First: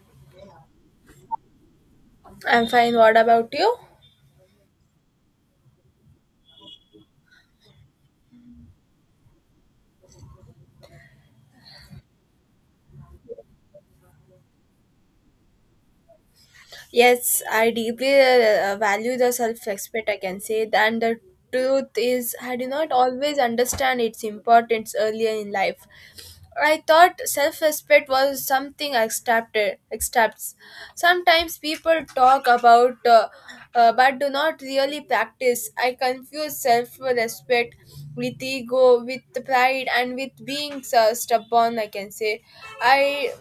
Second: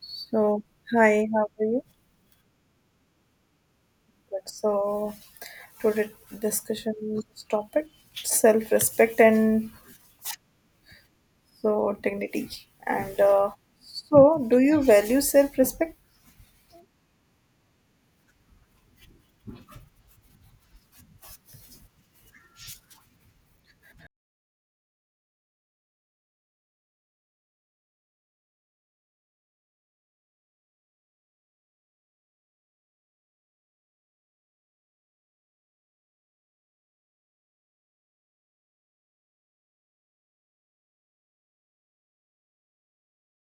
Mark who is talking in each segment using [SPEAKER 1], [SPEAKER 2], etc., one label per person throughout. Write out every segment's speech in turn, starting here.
[SPEAKER 1] So, hi, how are you?
[SPEAKER 2] I'm fine. What about you?
[SPEAKER 1] Good. So, today discussion topic self-respect and so dignity. And so, do you value self-respect?
[SPEAKER 2] Yes, I deeply value the self-respect, I can say, and the truth is, I did not always understand its importance earlier in life. I thought self-respect was something I accepted. Accepts. Sometimes people talk about, but do not really practice. I confuse self-respect with ego, with pride, and with being stubborn, I can say. I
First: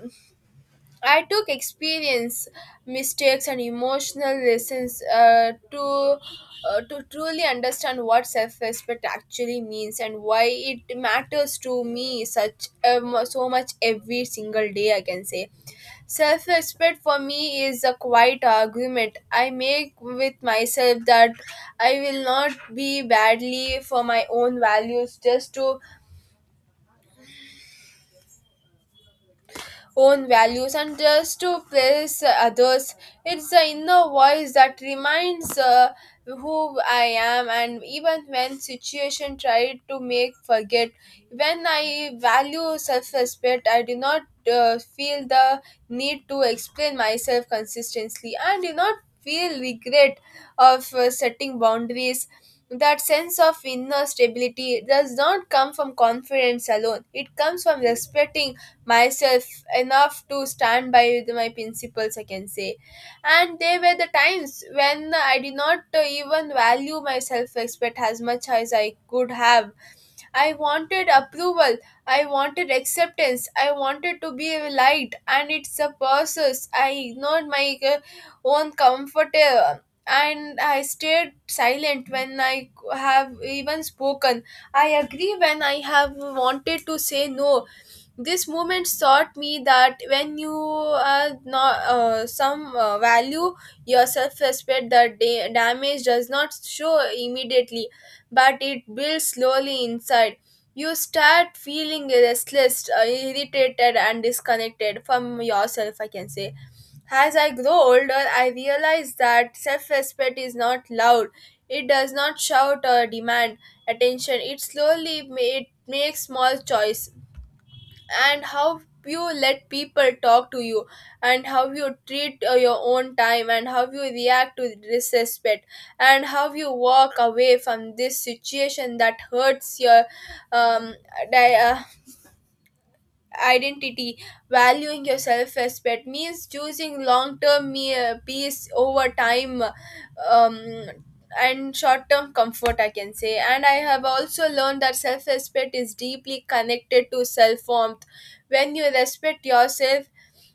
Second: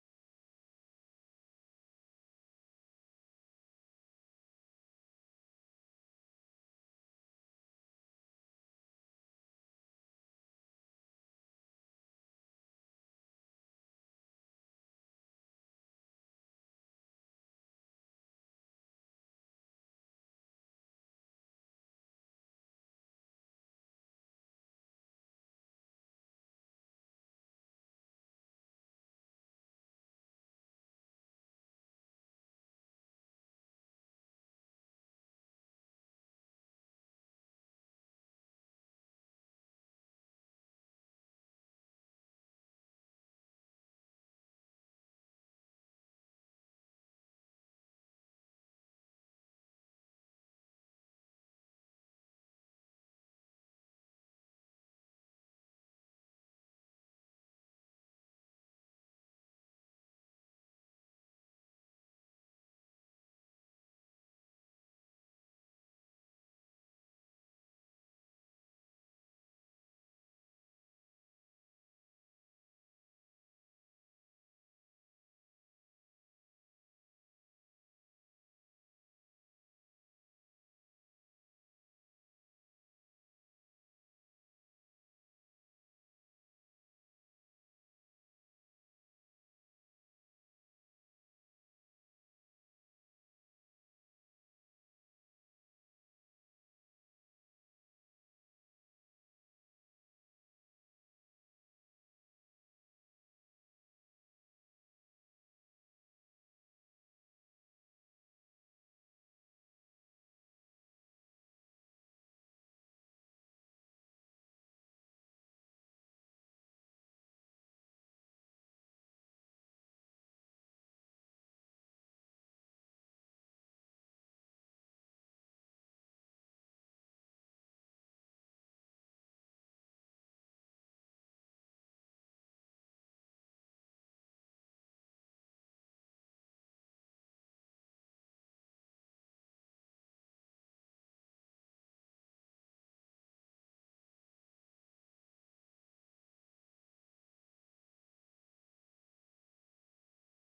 [SPEAKER 2] I took experience, mistakes, and emotional lessons to truly understand what self-respect actually means and why it matters to me such so much every single day. I can say self-respect for me is a quiet argument I make with myself that I will not be badly for my own values just to own values and just to please others. It's the inner voice that reminds who I am, and even when situation tried to make forget, when I value self-respect, I do not feel the need to explain myself consistently, I do not feel regret of setting boundaries. That sense of inner stability does not come from confidence alone. It comes from respecting myself enough to stand by with my principles, I can say. And there were the times when I did not even value my self-respect as much as I could have. I wanted approval, I wanted acceptance, I wanted to be liked, and it's a process. I ignored my own comfort, and I stayed silent when I have even spoken. I agree when I have wanted to say no. This moment taught me that when you are not some value your self-respect, the damage does not show immediately, but it builds slowly inside. You start feeling restless, irritated and disconnected from yourself, I can say. As I grow older, I realize that self-respect is not loud. It does not shout or demand attention. It slowly it makes small choice. And how you let people talk to you, and how you treat your own time, and how you react to disrespect, and how you walk away from this situation that hurts your um, di- uh, identity. Valuing your self-respect means choosing long-term peace over time um, and short-term comfort, I can say. And I have also learned that self-respect is deeply connected to self-warmth. When you respect yourself,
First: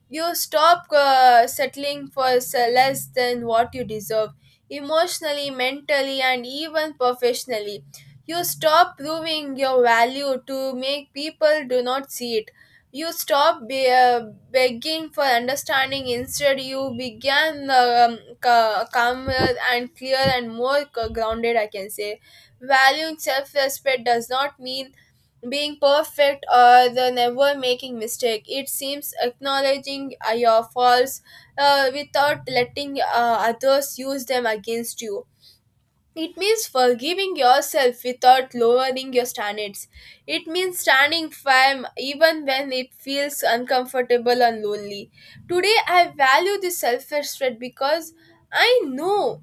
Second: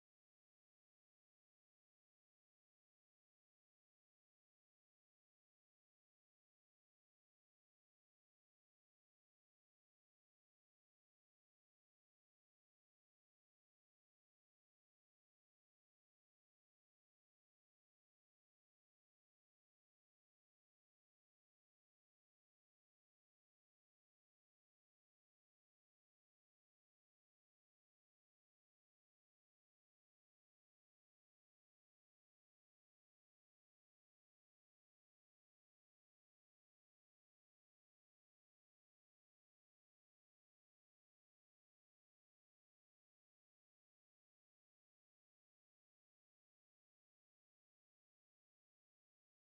[SPEAKER 2] you stop settling for less than what you deserve, emotionally, mentally, and even professionally. You stop proving your value to make people do not see it. You stop begging for understanding. Instead, you began calmer and clear and more grounded, I can say. Valuing self-respect does not mean being perfect or the never making mistake. It seems acknowledging your faults without letting others use them against you. It means forgiving yourself without lowering your standards. It means standing firm even when it feels uncomfortable and lonely. Today I value this self-respect because I know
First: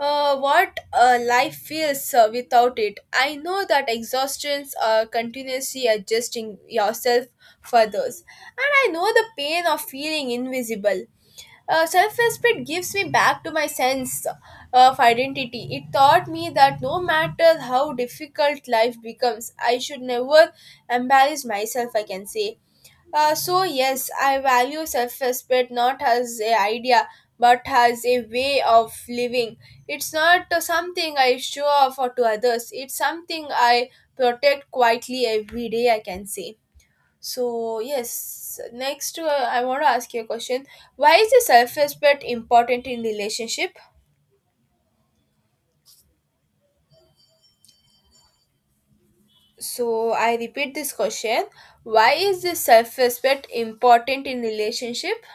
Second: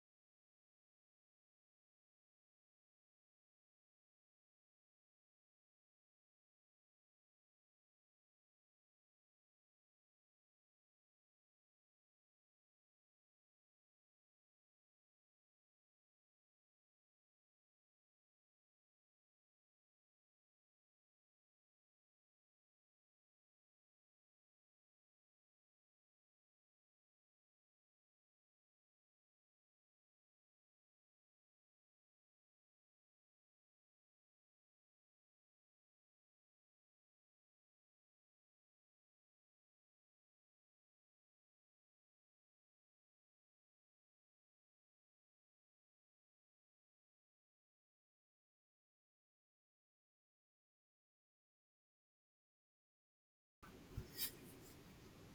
[SPEAKER 2] what life feels without it. I know that exhaustions are continuously adjusting yourself for those, and I know the pain of feeling invisible. Self respect gives me back to my sense of identity. It taught me that no matter how difficult life becomes, I should never embarrass myself, I can say. So yes, I value self-respect not as a idea but as a way of living. It's not something I show off or to others. It's something I protect quietly every day, I can say. So yes, next I want to ask you a question. Why is the self-respect important in relationship? So I repeat this question. Why is the self-respect important in relationship?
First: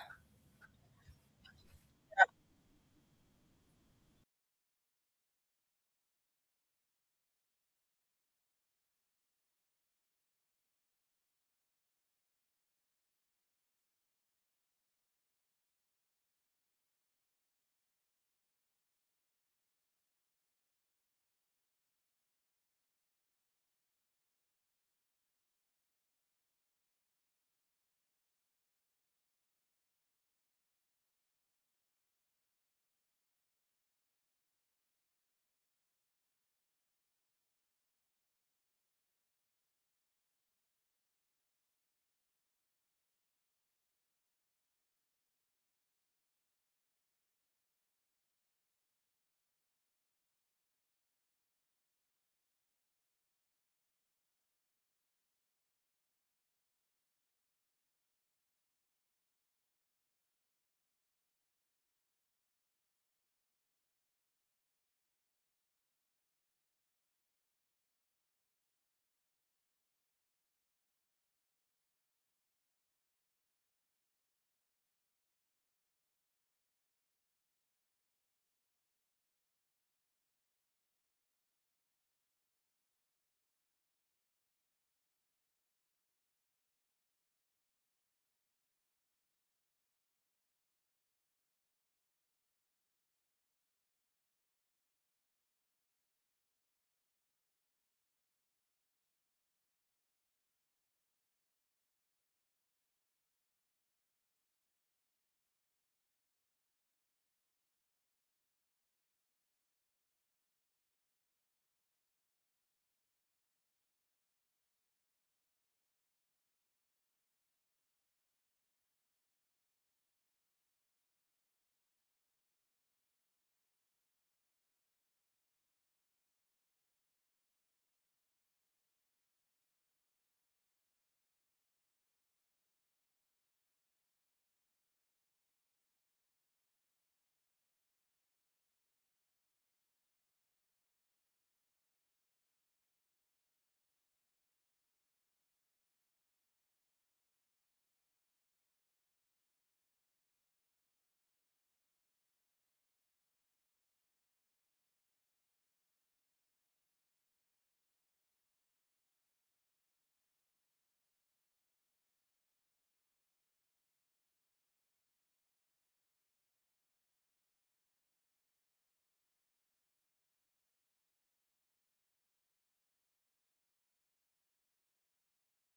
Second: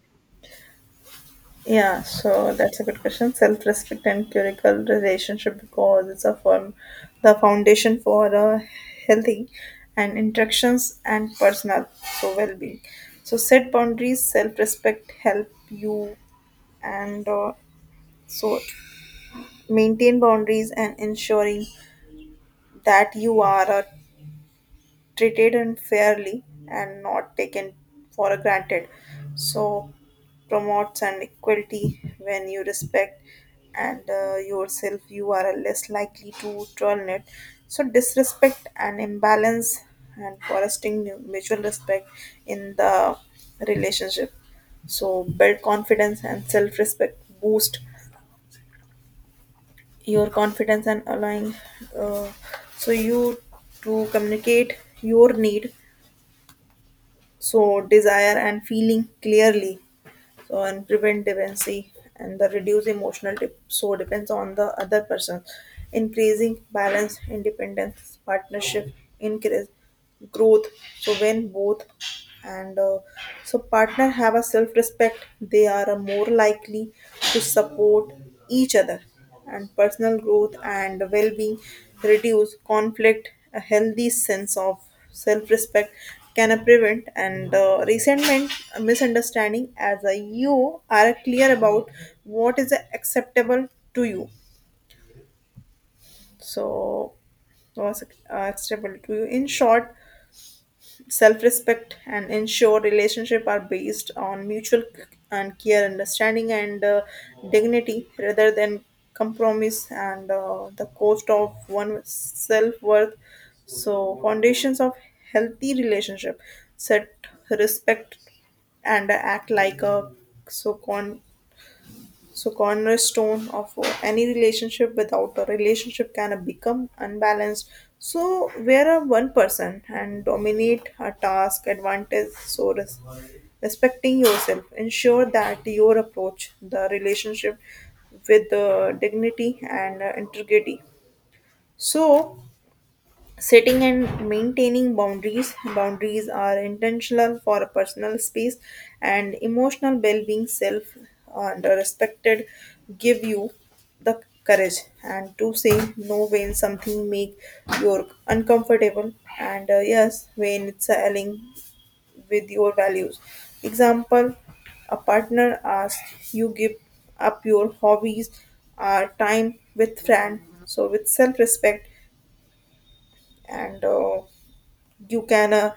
[SPEAKER 1] Yeah, so that's a good question. Self-respect and curical relationship because it's a form, the foundation for a healthy and interactions and personal so well-being. So set boundaries, self-respect help you, and so maintain boundaries and ensuring that you are treated unfairly and not taken for granted so promotes an equality when you respect and yourself you are less likely to tolerate so disrespect and imbalance and fostering mutual respect in the relationship so build confidence and self-respect boost your confidence and allowing uh, so you to communicate your need so desire and feeling clearly so and prevent dependency and the reduce emotional dip, so depends on the other person increasing balance independence partnership increase growth so when both and so partner have a self respect they are more likely to support each other and personal growth and well-being reduce conflict a healthy sense of self-respect can prevent and resentment misunderstanding as a you are clear about what is acceptable to you so was acceptable to you in short self respect and ensure relationship are based on mutual and care understanding and dignity rather than compromise and the cost of one self worth so foundations of healthy relationship set respect and act like a so con so, cornerstone of any relationship without a relationship can become unbalanced. So, where a one person and dominate a task advantage. So, respecting yourself, ensure that your approach the relationship with dignity and integrity. So, setting and maintaining boundaries boundaries are intentional for personal space and emotional well-being self and respected give you the courage and to say no when something make you uncomfortable and yes when it's aligning with your values example a partner asks you give up your hobbies time with friend so with self-respect and you can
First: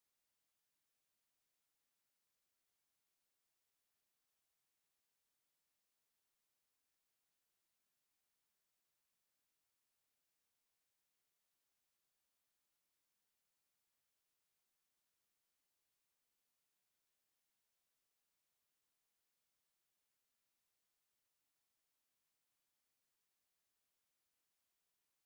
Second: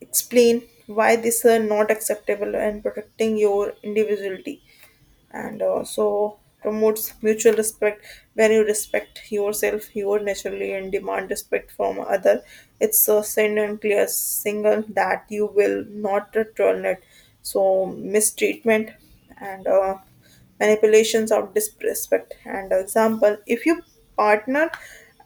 [SPEAKER 1] explain why this are not acceptable and protecting your individuality and also promotes mutual respect when you respect yourself you are naturally and demand respect from other it's a send and clear signal that you will not tolerate so mistreatment and manipulations of disrespect. And example, if you partner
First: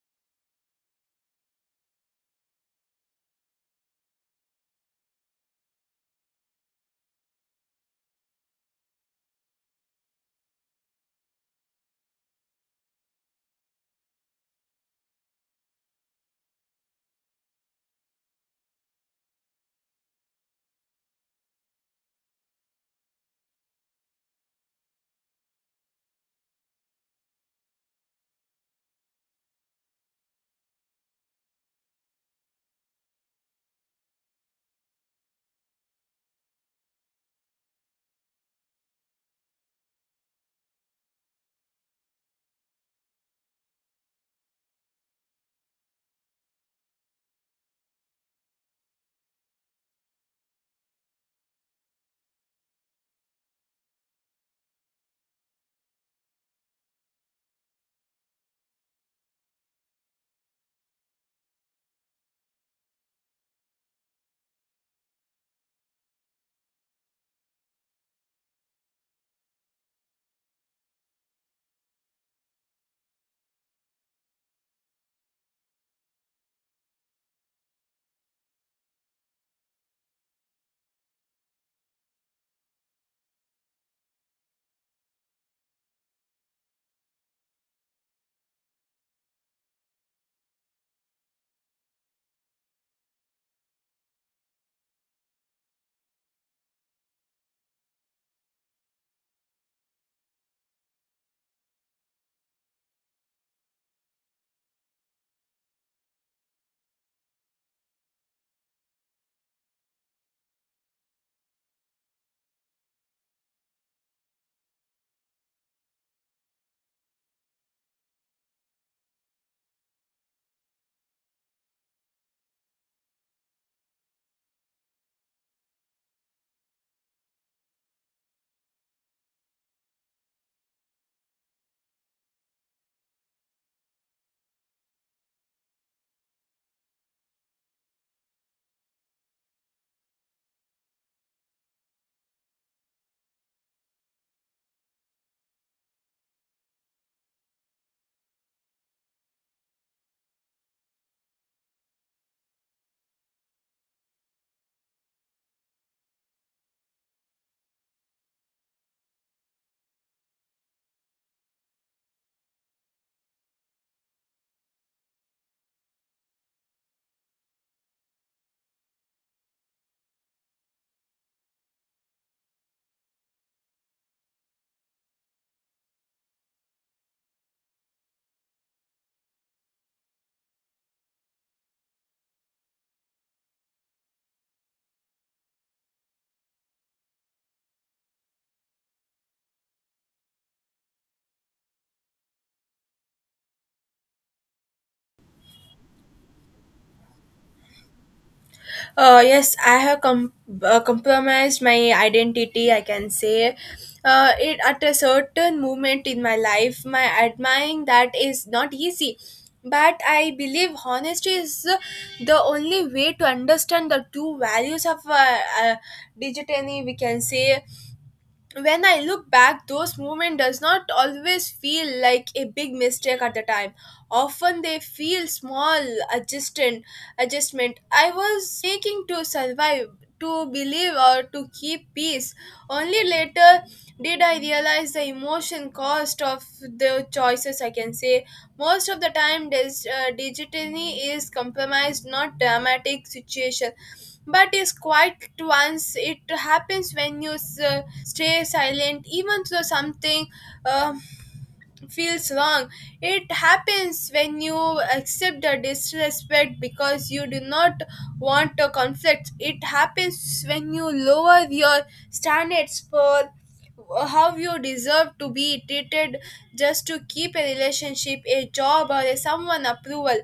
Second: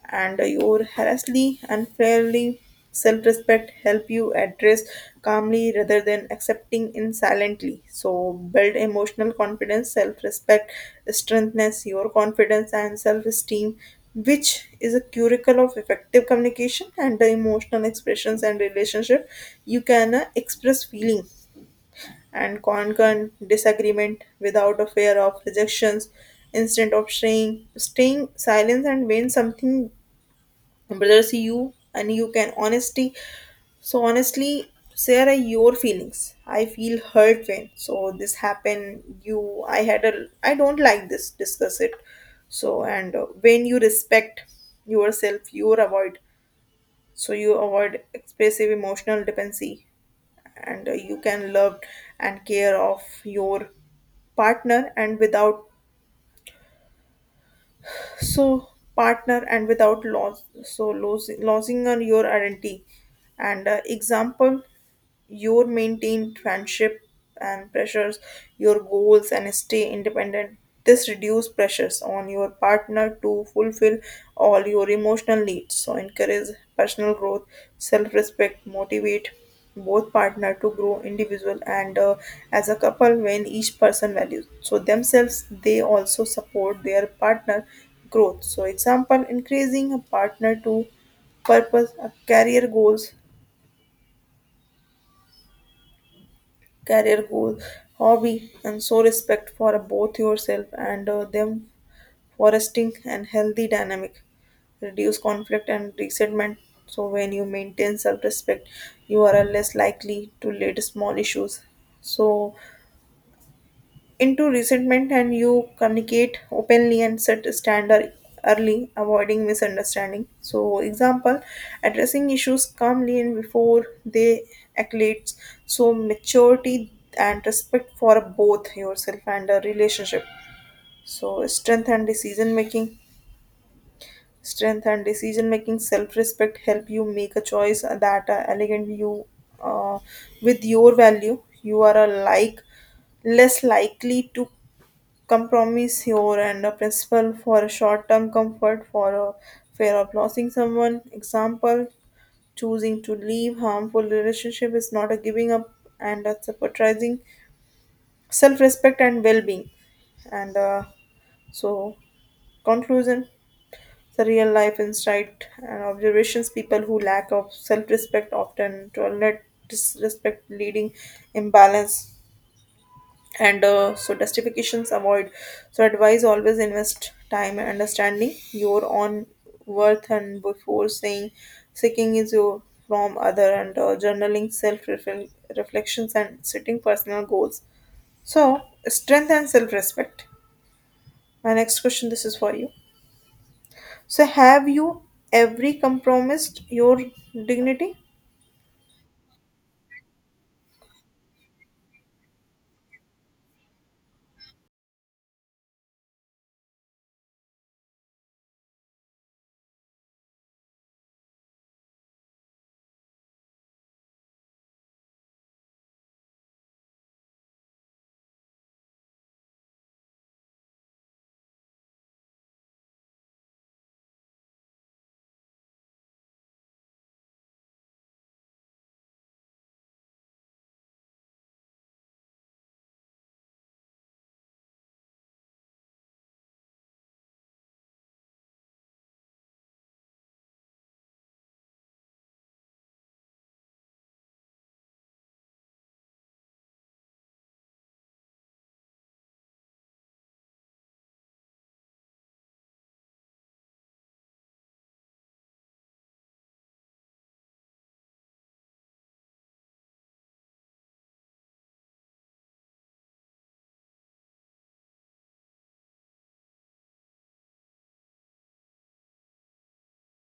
[SPEAKER 1] and your harassly, unfairly, self-respect help you address calmly rather than accepting in silently. So build emotional confidence, self-respect, strengthens your confidence and self-esteem, which is a curricle of effective communication and the emotional expressions and relationship. You can express feeling and conquer disagreement without a fear of rejections instead of staying silent and when something bothers you and you can honesty so honestly share are your feelings I feel hurt when so this happened you I had a I don't like this discuss it so and when you respect yourself you avoid you avoid expressive emotional dependency and you can love and care of your partner and without so partner and without loss so losing on your identity and example your maintained friendship and pressures your goals and stay independent this reduce pressures on your partner to fulfill all your emotional needs so encourage personal growth self-respect motivate both partner to grow individual and as a couple when each person values so themselves they also support their partner growth so example increasing a partner to purpose career goals career goal, hobby, and so respect for both yourself and them fostering and healthy dynamic. Reduce conflict and resentment. So when you maintain self-respect, you are less likely to lead small issues. So into resentment and you communicate openly and set a standard early avoiding misunderstanding so example addressing issues calmly and before they escalate so maturity and respect for both yourself and the relationship so strength and decision making strength and decision making self respect help you make a choice that elegant you uh, with your value you are a like less likely to compromise here and a principle for a short-term comfort for a fear of losing someone. Example, choosing to leave harmful relationship is not a giving up and a prioritizing self-respect and well-being. And so, conclusion, the real life insight and observations, people who lack of self-respect often tolerate disrespect leading imbalance and so justifications avoid so advise always invest time and understanding your own worth and before saying seeking is your from other and journaling self reflections and setting personal goals so strength and self respect my next question this is for you so have you every compromised your dignity
[SPEAKER 2] Yes, I have compromised my identity, I can say. It at a certain moment in my life, my admiring that is not easy. But I believe honesty is the only way to understand the true values of digitally, we can say. When I look back, those moments does not always feel like a big mistake at the time. Often they feel small adjustment adjustment I was making to survive, to believe or to keep peace. Only later did I realize the emotion cost of the choices, I can say. Most of the time digitally is compromised not dramatic situation, but is quiet once it happens. When you stay silent even though something uh, feels wrong, it happens. When you accept the disrespect because you do not want a conflict, it happens. When you lower your standards for how you deserve to be treated, just to keep a relationship, a job, or a someone approval.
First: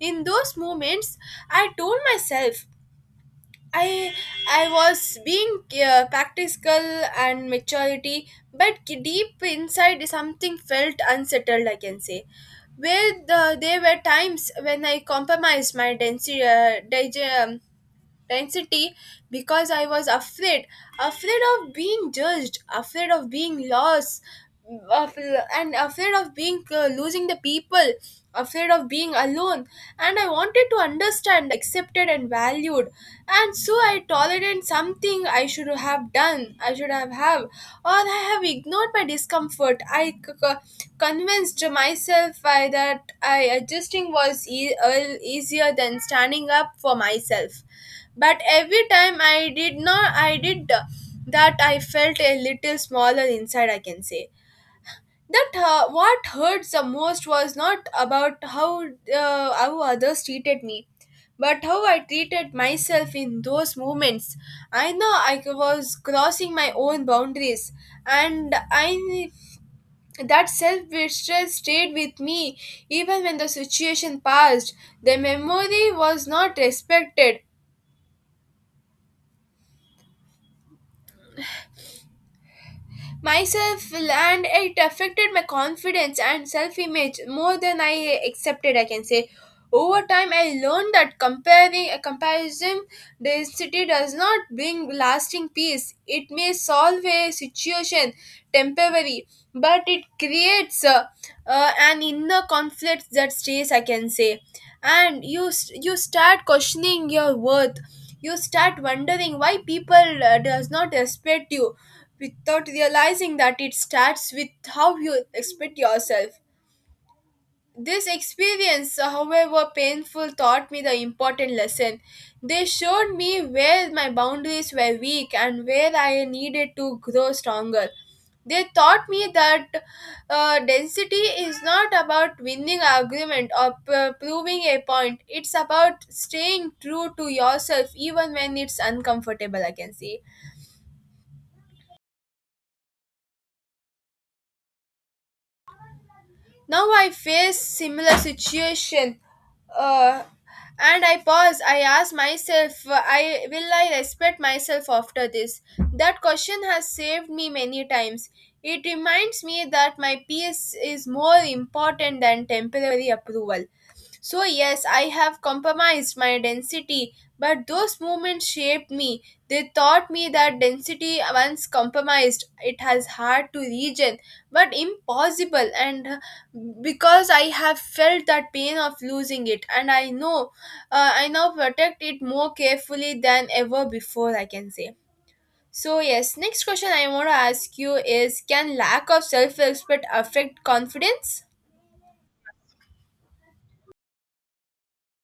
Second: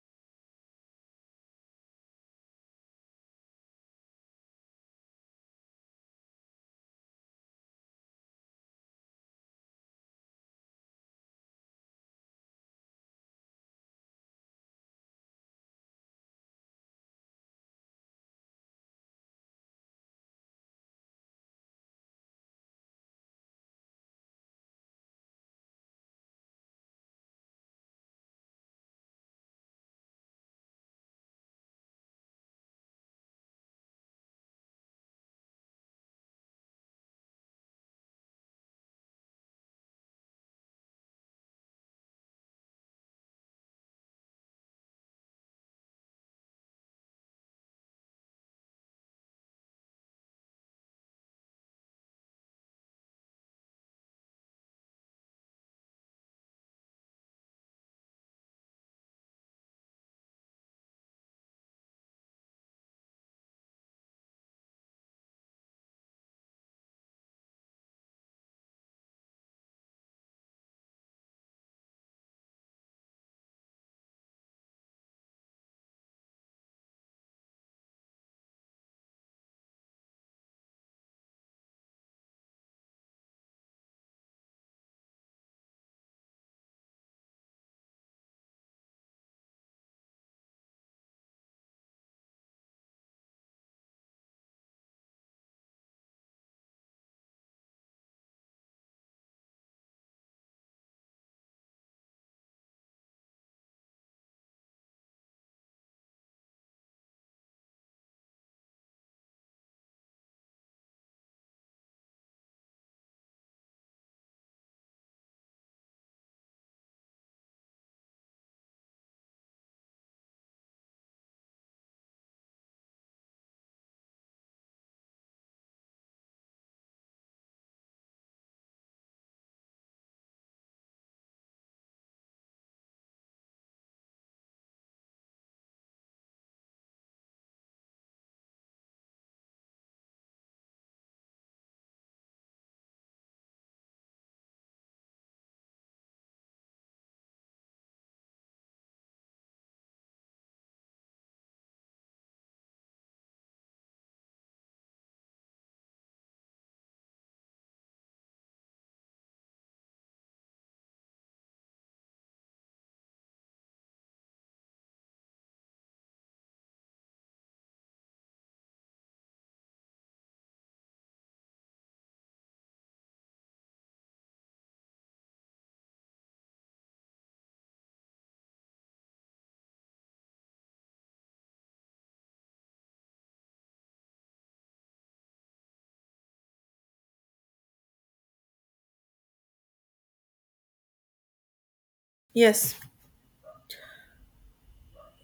[SPEAKER 2] In those moments, I told myself I I was being practical and maturity, but deep inside something felt unsettled, I can say. Where the, there were times when I compromised my density, intensity, because I was afraid. Afraid of being judged, afraid of being lost, of, and afraid of being losing the people, afraid of being alone. And I wanted to understand, accepted, and valued. And so I tolerated something I should have done, I should have, or I have ignored my discomfort. I convinced myself I, that I adjusting was easier than standing up for myself. But every time I did not, I did that, I felt a little smaller inside, I can say. That what hurt the most was not about how others treated me, but how I treated myself in those moments. I know I was crossing my own boundaries, and I that self betrayal stayed with me even when the situation passed. The memory was not respected myself, and it affected my confidence and self-image more than I accepted, I can say. Over time I learned that comparing a comparison density does not bring lasting peace. It may solve a situation temporary, but it creates an inner conflict that stays, I can say. And you you start questioning your worth. You start wondering why people does not respect you, without realizing that it starts with how you expect yourself. This experience, however painful, taught me the important lesson. They showed me where my boundaries were weak and where I needed to grow stronger. They taught me that density is not about winning argument or proving a point. It's about staying true to yourself even when it's uncomfortable, I can say. Now I face similar situation, uh, and I pause. I ask myself, I will I respect myself after this. That question has saved me many times. It reminds me that my peace is more important than temporary approval. So yes, I have compromised my density, but those movements shaped me. They taught me that density, once compromised, it has hard to regain, but impossible. And Because I have felt that pain of losing it, and I know I now protect it more carefully than ever before, I can say. So yes, next question I want to ask you is can lack of self respect affect confidence?
[SPEAKER 1] yes.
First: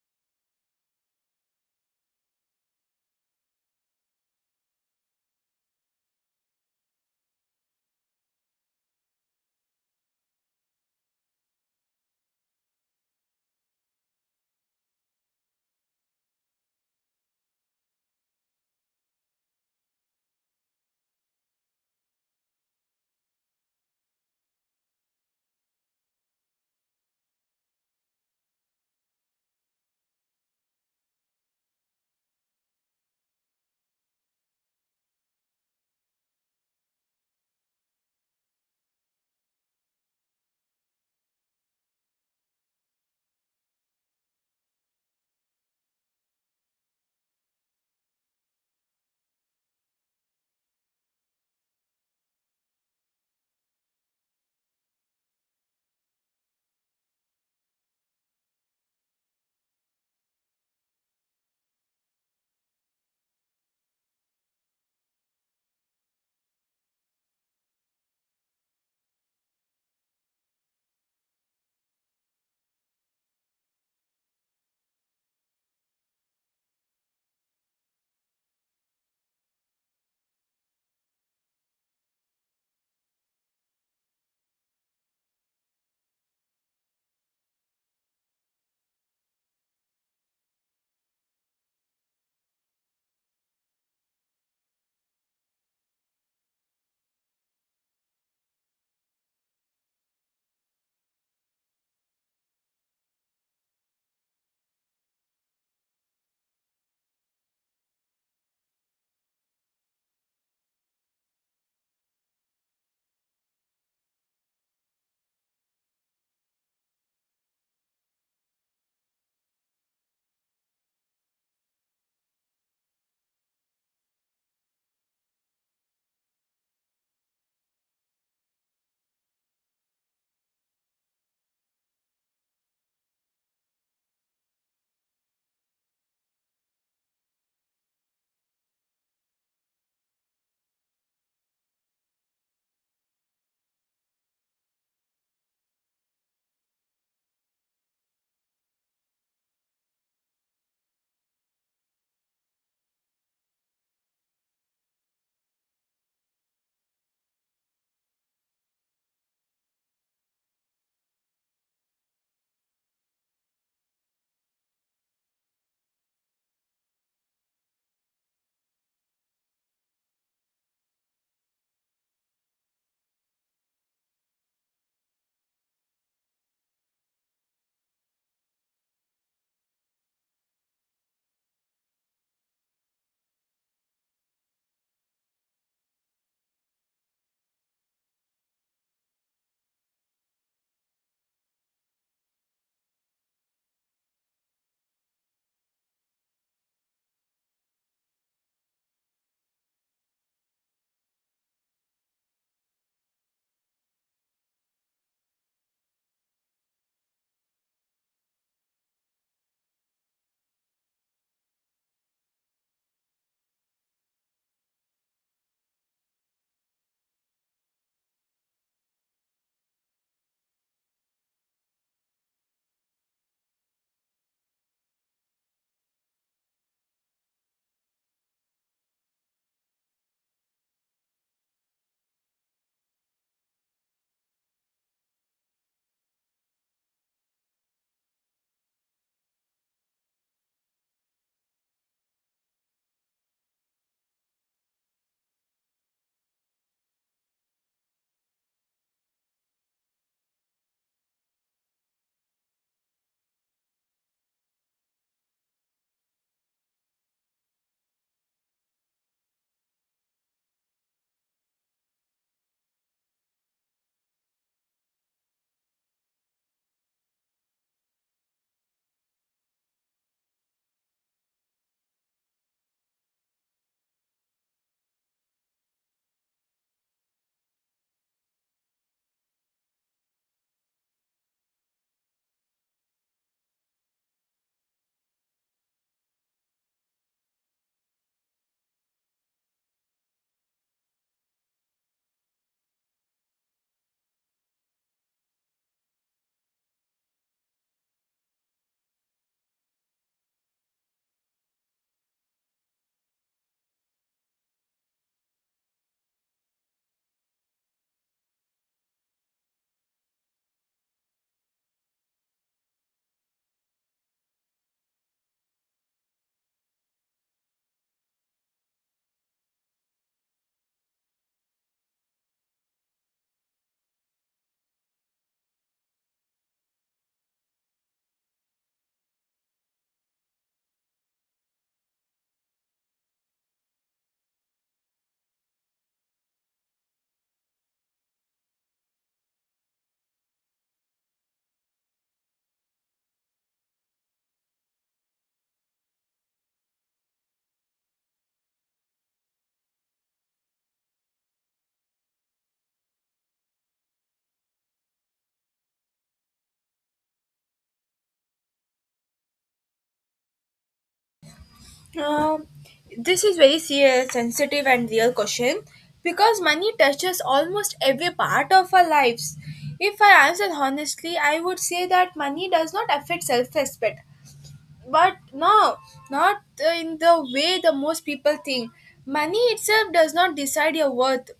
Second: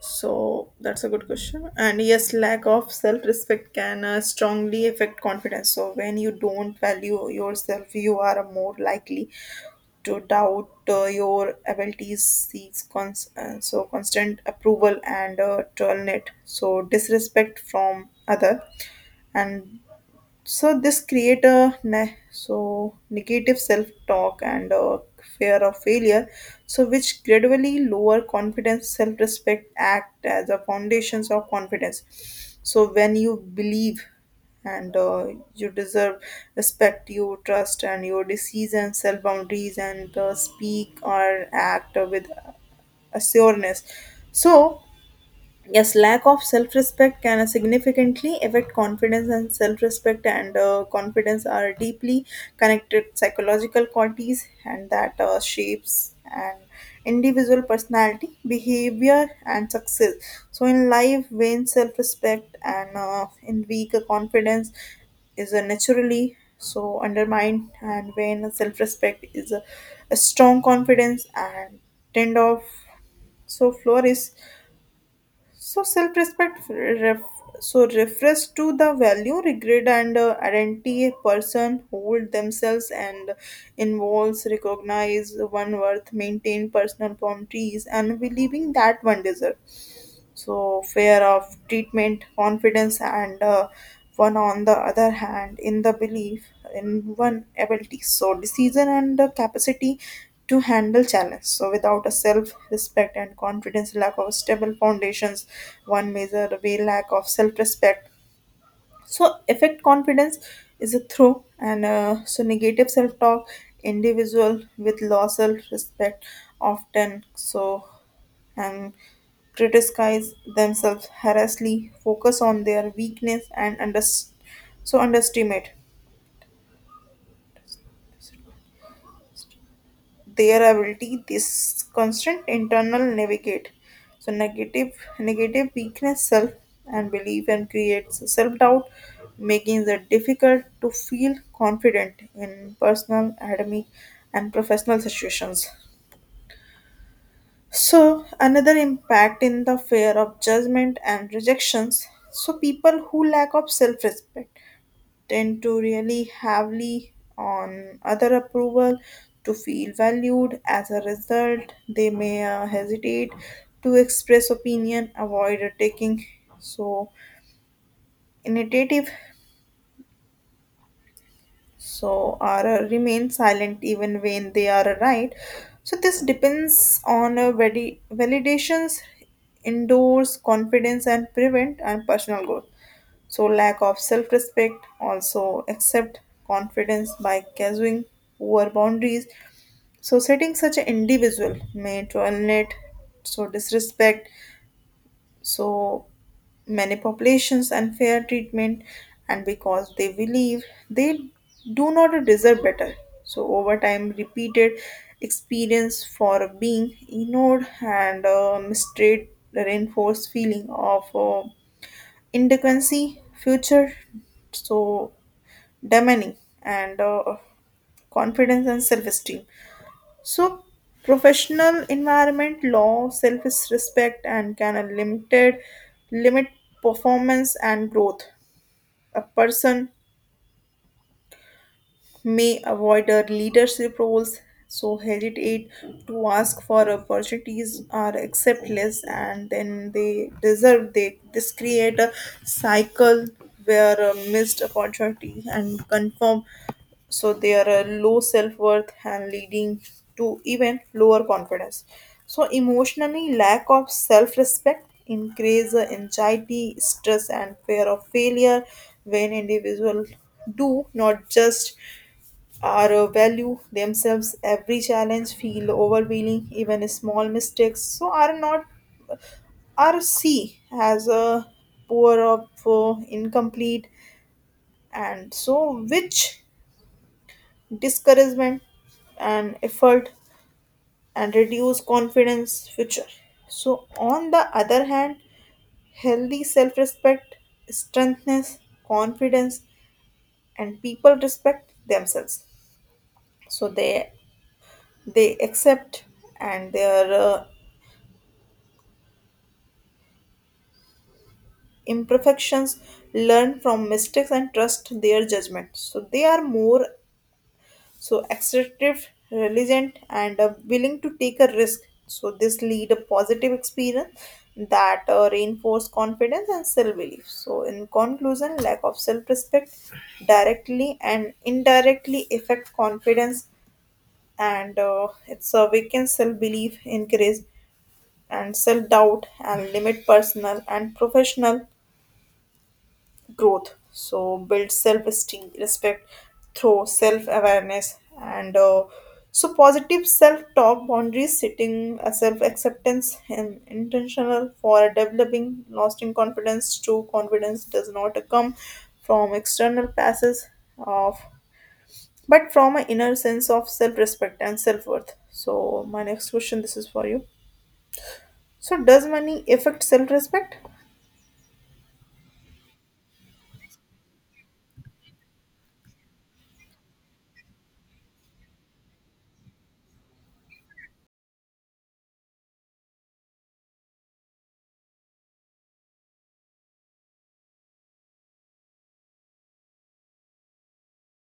[SPEAKER 1] So that's a good question. And yes, lack of self respect can strongly affect confidence. So when you don't value yourself, you are more likely to doubt your abilities, so constant approval and tolerate so disrespect from other and so this create a so negative self-talk and a fear of failure, so which gradually lower confidence, self-respect act as a foundations of confidence. So when you believe and you deserve respect, you trust and your decisions, self-boundaries and speak or act with assuredness. So Yes, lack of self respect can significantly affect confidence, and self respect and confidence are deeply connected psychological qualities, and that shapes an individual personality, behavior, and success. So, in life, vain self respect and in weak confidence is naturally so undermined, and vain self respect is a strong confidence and tend of so flourish so so refers to the value, regret, and identity a person hold themselves and involves recognize one worth, maintain personal boundaries, and believing that one deserve. So, fear of treatment, confidence, and one on the other hand, in the belief in one ability. So, decision and the capacity to handle challenge. So, without a self respect and confidence, lack of stable foundations, one measure way lack of self respect. So, affect confidence is a through, and so negative self talk, individual with low self respect often so and criticize themselves harshly, focus on their weakness, and so underestimate their ability. This constant internal navigate, so negative, negative weakness, self and belief, and creates self doubt, making it difficult to feel confident in personal, academic, and professional situations. So, another impact in the fear of judgment and rejections. So, people who lack of self respect tend to really heavily on other approval to feel valued. As a result, they may hesitate to express opinion, avoid taking so initiative, so or remain silent even when they are right. So this depends on validations, endorse confidence, and prevent and personal growth. So, lack of self respect, also accept confidence by casuing poor boundaries. So, setting such an individual may tolerate so disrespect, so many populations unfair treatment, and because they believe they do not deserve better. So, over time, repeated experience for being ignored and mistreated reinforce feeling of. Inadequacy, future, so demony and confidence and self-esteem. So professional environment, law, self-respect and can a limit performance and growth. A person may avoid our leadership roles, so hesitate to ask for opportunities or accept less, and then they deserve. They this create a cycle where a missed opportunity and confirm, so they are a low self worth and leading to even lower confidence. So emotionally, lack of self respect increase the anxiety, stress, and fear of failure when individuals do not just are value themselves every challenge feel overwhelming even small mistakes so are not are see as a poor of incomplete and so which discouragement and effort and reduce confidence future so on the other hand healthy self-respect strengthness confidence and people respect themselves so they accept and their imperfections learn from mistakes and trust their judgment so they are more so assertive resilient and willing to take a risk so this lead a positive experience that reinforce confidence and self-belief so in conclusion lack of self-respect directly and indirectly affect confidence and it's a weaken self-belief increase and self-doubt and limit personal and professional growth. So build self-esteem, respect through self-awareness, and so positive self-talk, boundaries, setting a self-acceptance, and intentional for developing lasting confidence. True confidence does not come from external passes of, but from an inner sense of self-respect and self-worth. So my next question, this is for you. So does money affect self-respect?
[SPEAKER 2] Um, this is very serious, sensitive, and real question because money touches almost every part of our lives. If I answer honestly, I would say that money does not affect self-respect, but no, not in the way the most people think. Money itself does not decide your worth,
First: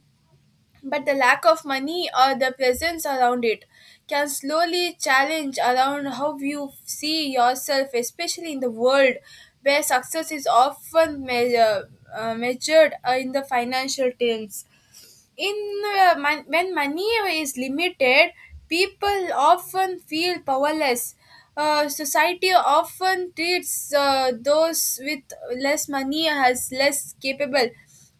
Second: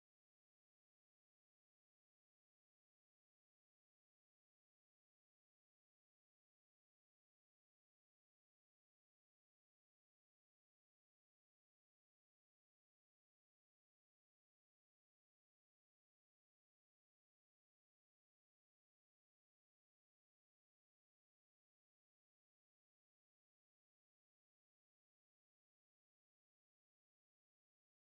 [SPEAKER 2] but the lack of money or the presence around it can slowly challenge around how you see yourself, especially in the world where success is often measure, measured in the financial terms. In when money is limited, people often feel powerless. Society often treats those with less money as less capable,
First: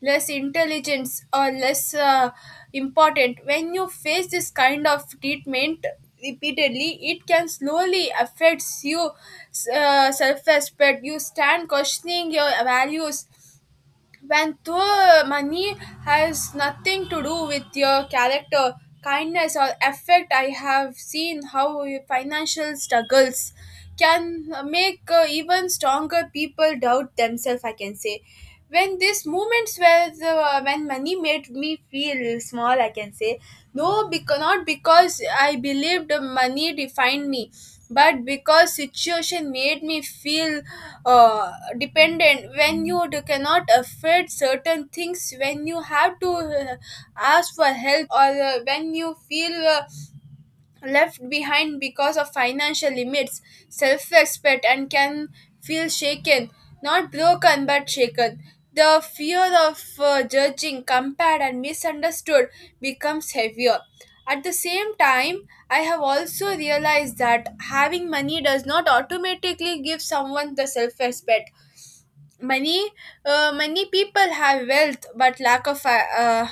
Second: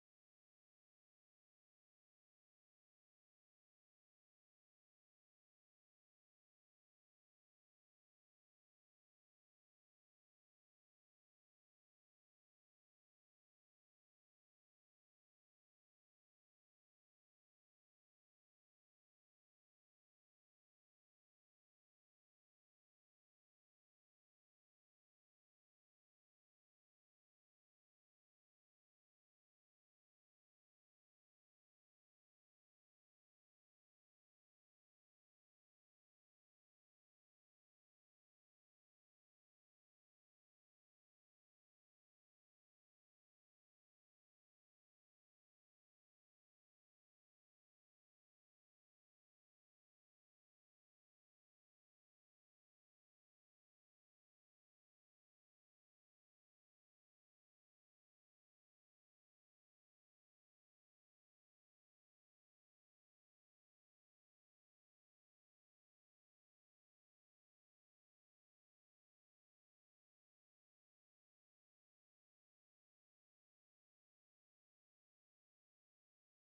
[SPEAKER 2] less intelligence, or less important. When you face this kind of treatment repeatedly, it can slowly affects you self-respect. You stand questioning your values when poor money has nothing to do with your character, kindness, or effect. I have seen how financial struggles can make even stronger people doubt themselves, I can say. When these moments where the, when money made me feel small, I can say no, because not because I believed money defined me, but because situation made me feel uh, dependent. When you cannot afford certain things, when you have to ask for help, or when you feel left behind because of financial limits, self respect, and can feel shaken, not broken but shaken. The fear of judging, compared, and misunderstood becomes heavier. At the same time, I have also realized that having money does not automatically give someone the self respect. Many, many people have wealth but lack of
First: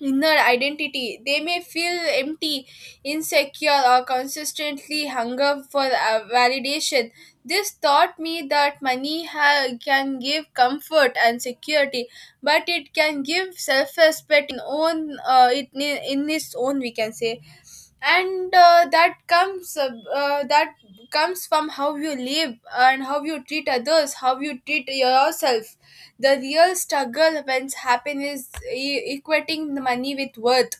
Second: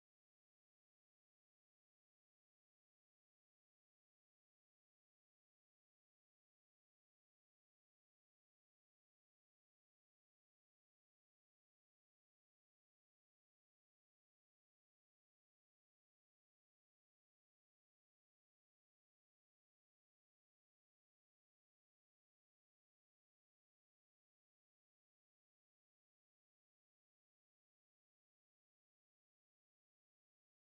[SPEAKER 2] inner identity. They may feel empty, insecure, or consistently hunger for validation. This taught me that money can give comfort and security, but it can give self-respect in own it, in its own, we can say. And that comes that comes from how you live, and how you treat others, how you treat yourself. The real struggle when happiness is equating the money with worth.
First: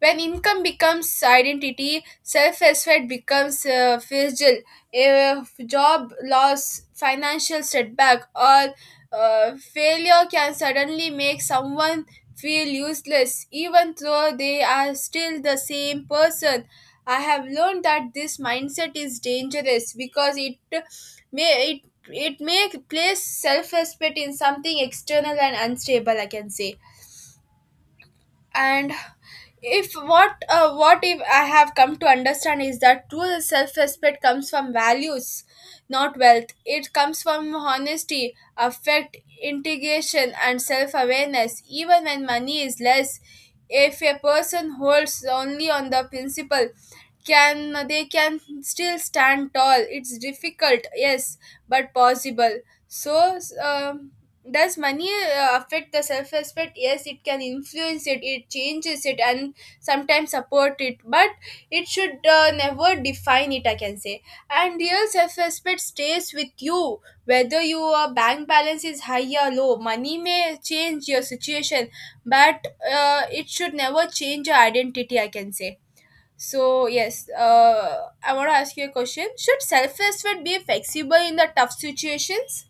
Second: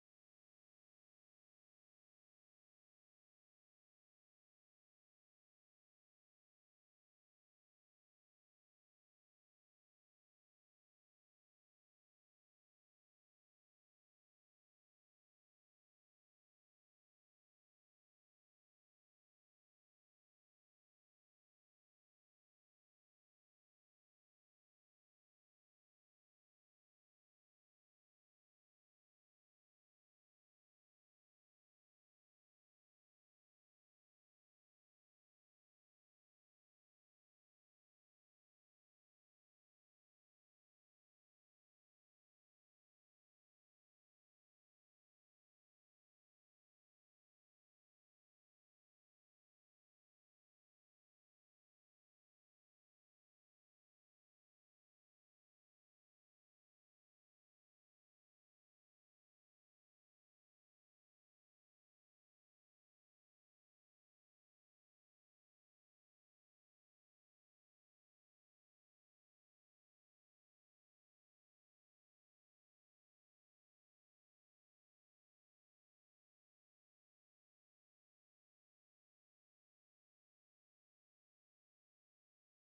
[SPEAKER 2] When income becomes identity, self respect becomes fragile. If job loss, financial setback, or failure can suddenly make someone feel useless, even though they are still the same person. I have learned that this mindset is dangerous because may it it may place self respect in something external and unstable, I can say. And if what what if I have come to understand is that true self-respect comes from values, not wealth. It comes from honesty, affect integration and self-awareness even when money is less. If a person holds only on the principle, can they can still stand tall. It's difficult, yes, but possible. So um, does money affect the self respect? Yes, it can influence it, it changes it, and sometimes support it, but it should never define it, I can say. And real self respect stays with you whether your bank balance is high or low. Money may change your situation, but it should never change your identity, I can say. So yes, I want to ask you a question. Should self-respect be flexible in the tough situations?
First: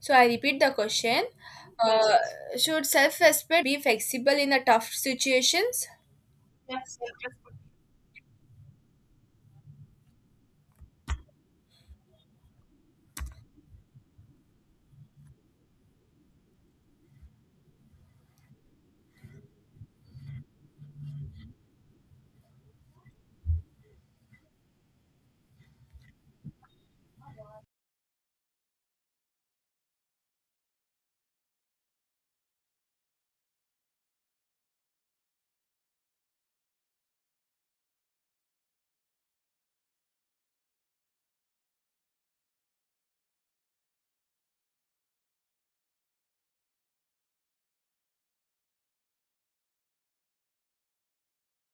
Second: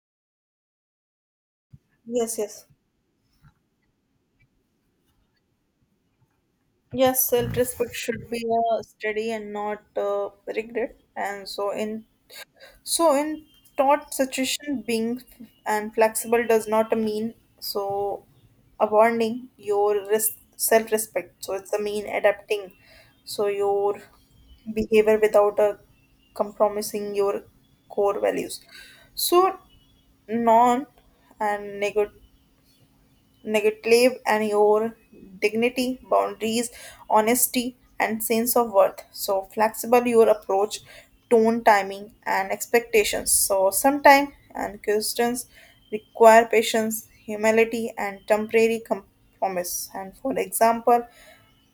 [SPEAKER 2] So I repeat the question. Uh,
[SPEAKER 1] Yes, yes.
[SPEAKER 2] should self-respect be flexible in the tough situations?
[SPEAKER 1] Yes, self-respect should be a study and not regret. And so in thought situation, being and flexible does not mean so abandoning your self-respect. So it's a mean adapting. So your behavior without a compromising your core values. So non and negative negative and your dignity, boundaries, honesty, and sense of worth. So flexible your approach, tone, timing, and expectations. So sometimes and questions require patience, humility, and temporary compromise. And for example,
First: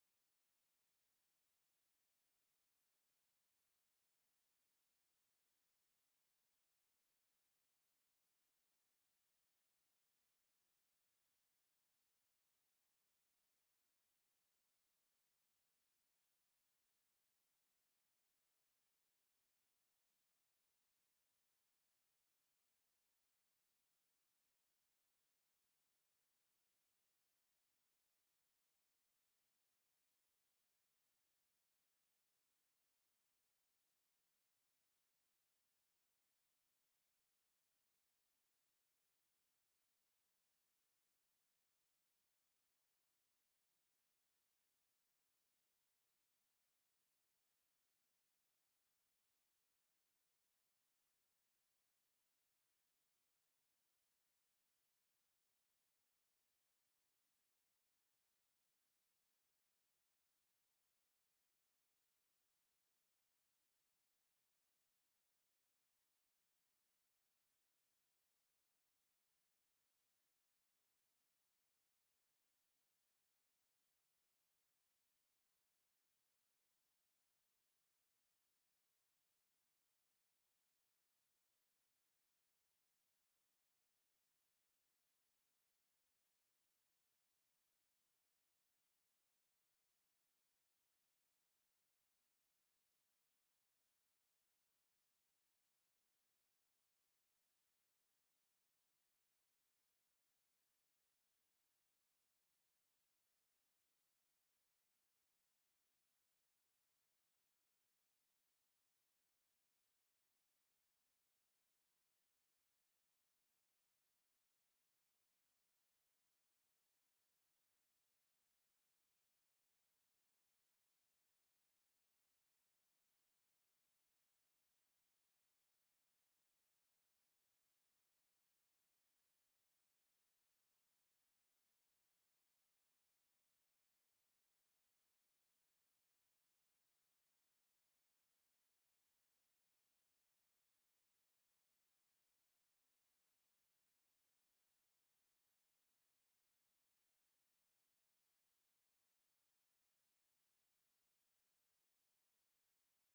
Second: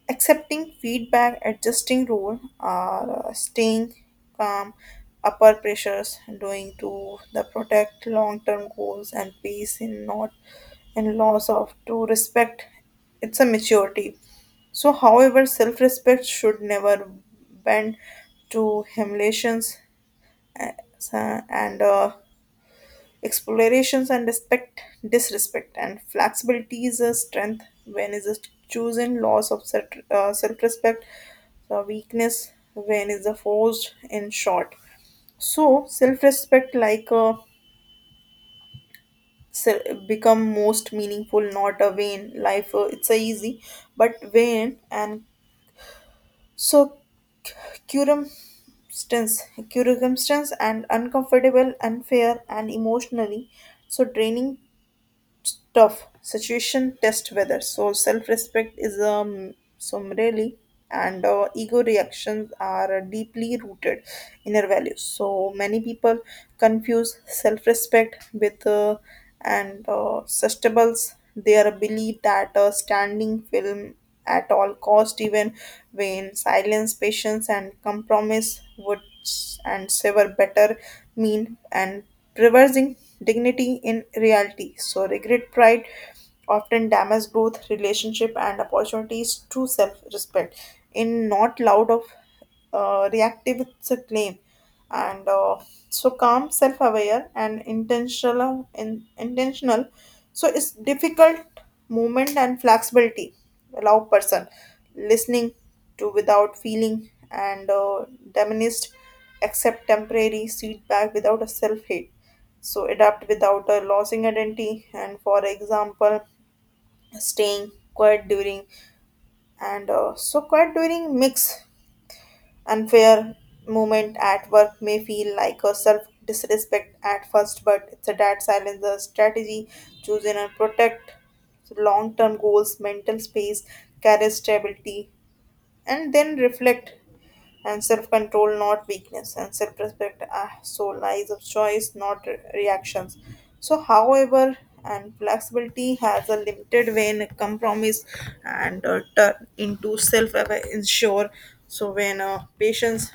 [SPEAKER 1] accepting feedback, adjusting rule, or staying calm, upper pressures, doing to the protect long-term goals and peace in not in loss of to respect. It's a maturity. So, however, self-respect should never bend to humiliations uh, and Explorations and respect, disrespect, and flexibility is a strength when is a chosen loss of self uh, respect, a weakness when is a forced in short. So, self respect like a become most meaningful, not a vain life. It's a easy, but vain and so circumstance, circumstance and uncomfortable, unfair, and emotionally so draining tough situation test whether. So self-respect is some really and ego reactions are deeply rooted inner values. So many people confuse self-respect with and sustables their belief that a standing film at all cost even when silence patience and compromise would and sever better mean and reversing dignity in reality. So, regret, pride often damage growth, relationship, and opportunities to self respect. In not loud of reactive, it's a claim. And so, calm, self aware, and intentional, intentional. So, it's difficult movement and flexibility. Allow person listening to without feeling and diminished accept temporary setback without a self-hate so adapt without a losing identity and for example staying quiet during and so quiet during mix unfair moment at work may feel like a self disrespect at first but it's a dad silence a strategy choosing and protect long term goals mental space carries stability and then reflect and self-control not weakness and self-respect so lies of choice not reactions so however and flexibility has a limited when compromise and turn into self-ensure so when patients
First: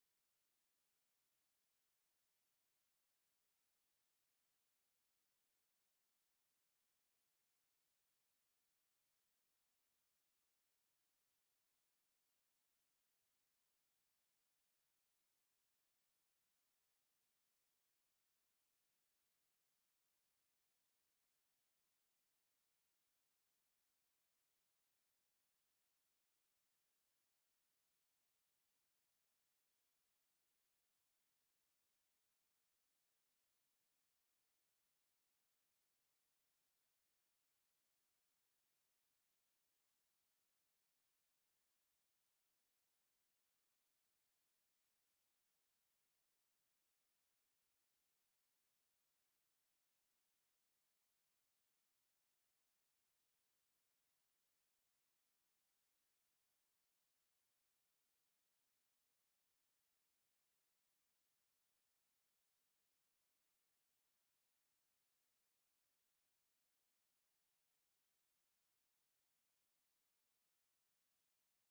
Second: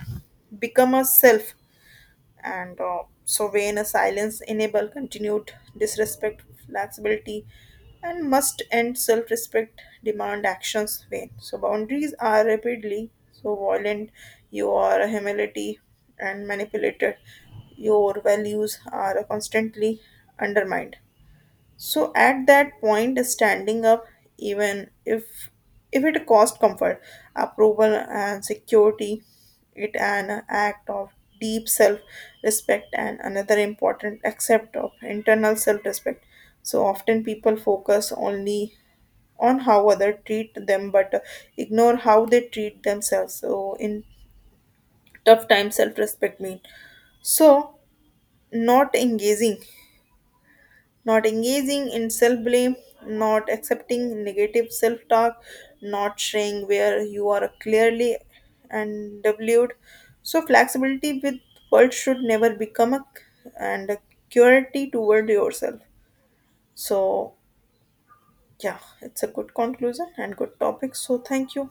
[SPEAKER 1] become a self and so vain a silence enable continued disrespect flexibility and must end self-respect demand actions vain so boundaries are rapidly so violent you are humility and manipulated your values are constantly undermined so at that point, standing up, even if it cost comfort, approval, and security, it an act of deep self-respect and another important accept of internal self-respect. So often people focus only on how other treat them, but ignore how they treat themselves. So in tough times, self-respect means so not engaging not engaging in self blame, not accepting negative self talk, not sharing where you are clearly and undervalued. So, flexibility with world should never become a and a curiosity toward yourself. So, yeah, it's a good conclusion and good topic. So, thank you.